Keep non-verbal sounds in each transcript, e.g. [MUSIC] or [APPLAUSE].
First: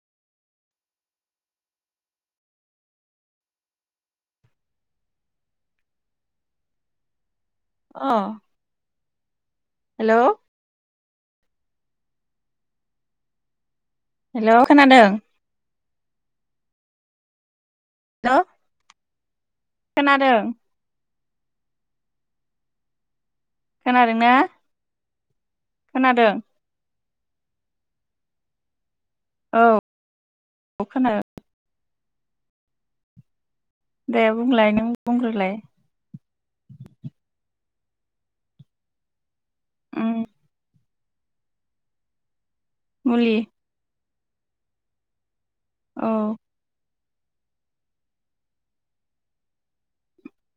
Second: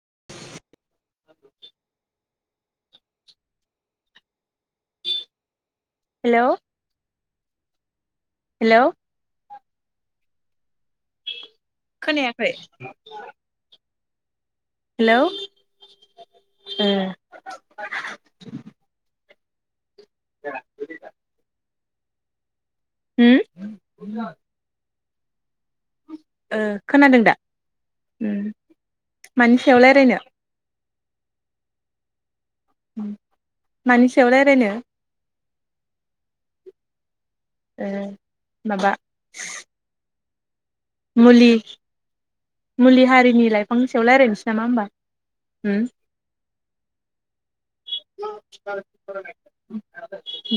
[UNINTELLIGIBLE] Hello. अ। Hello. Hello खोनायाखै। Hello खोनादों। उम। हेलौ खोनादों खोनादों ना खोनादों ओ खोनादों दा? मानि सायाव औ रायलायनो? खोनादों [UNINTELLIGIBLE] मानि दे सायाव रायलायनो बुंलाय नों बुंग्रोलाय ओ माबा उम मुलि मुलि हारिनि लाइफां लायरायनोसै नामा होमबा औ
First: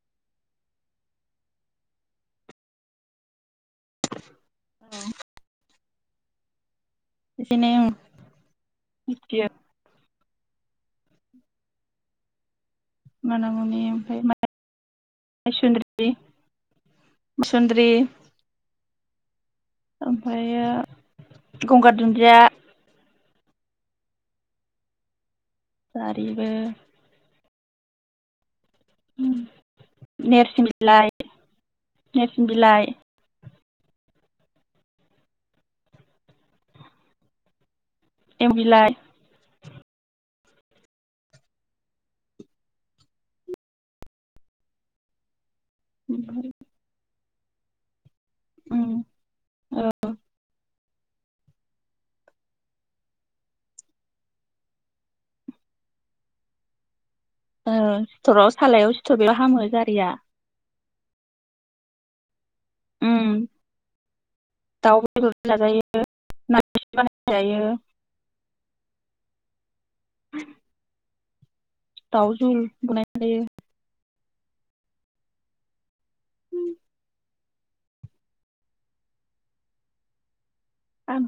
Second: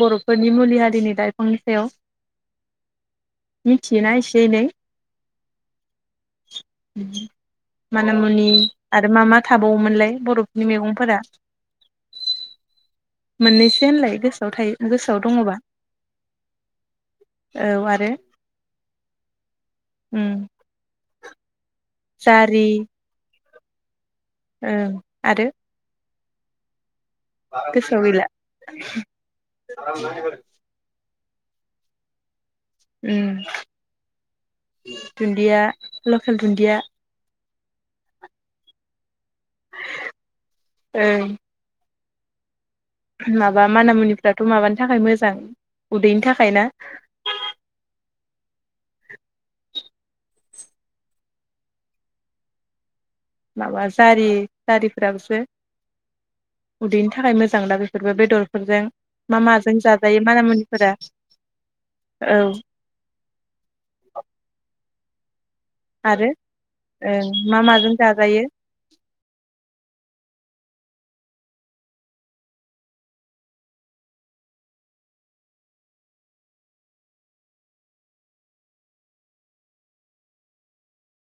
बर'फोरनि मुलि हारिनि लायफांनि सायाव मिथियोना एसे एनै? [UNINTELLIGIBLE] उम एसे एनै ओं माना मुनि आरो मा मा मिथियो थाबावोमोनलाय? बर'फोरनि मैगंफोरा माना मोननैसो मुनि होनलाय ओमफ्राय गोसोआव थायो गोसोआव दङ'बा माइसुन्द्रि औ माइसुन्द्रि आरो उम ओमफ्रायो गंगार दुन्दिया जारि ओं आरो आारिबो गोसोआव गैला [UNINTELLIGIBLE] नेरस बिलाइ उम दुन्दिया लकेल दुन्दिया एम बिलाइ ओं माबा माना मुनिफ्राथ' माबानि थाखाय मोजां उदैनि थाखाय ना उम औ माबा जारि जारिफोराबोसो उदै थाखाय मोजां ओ दा बेफोरबो सिथराव सालायाव बेदरफोरजों सिथर बेबो मा हामो माजों जारिया जाजायो माना मुनिफोरा? औ। उम दाउ औ आरो ओ मा जायो माजों जाजायो? [UNINTELLIGIBLE] दावजों बनायनाय जायो। जायो ओं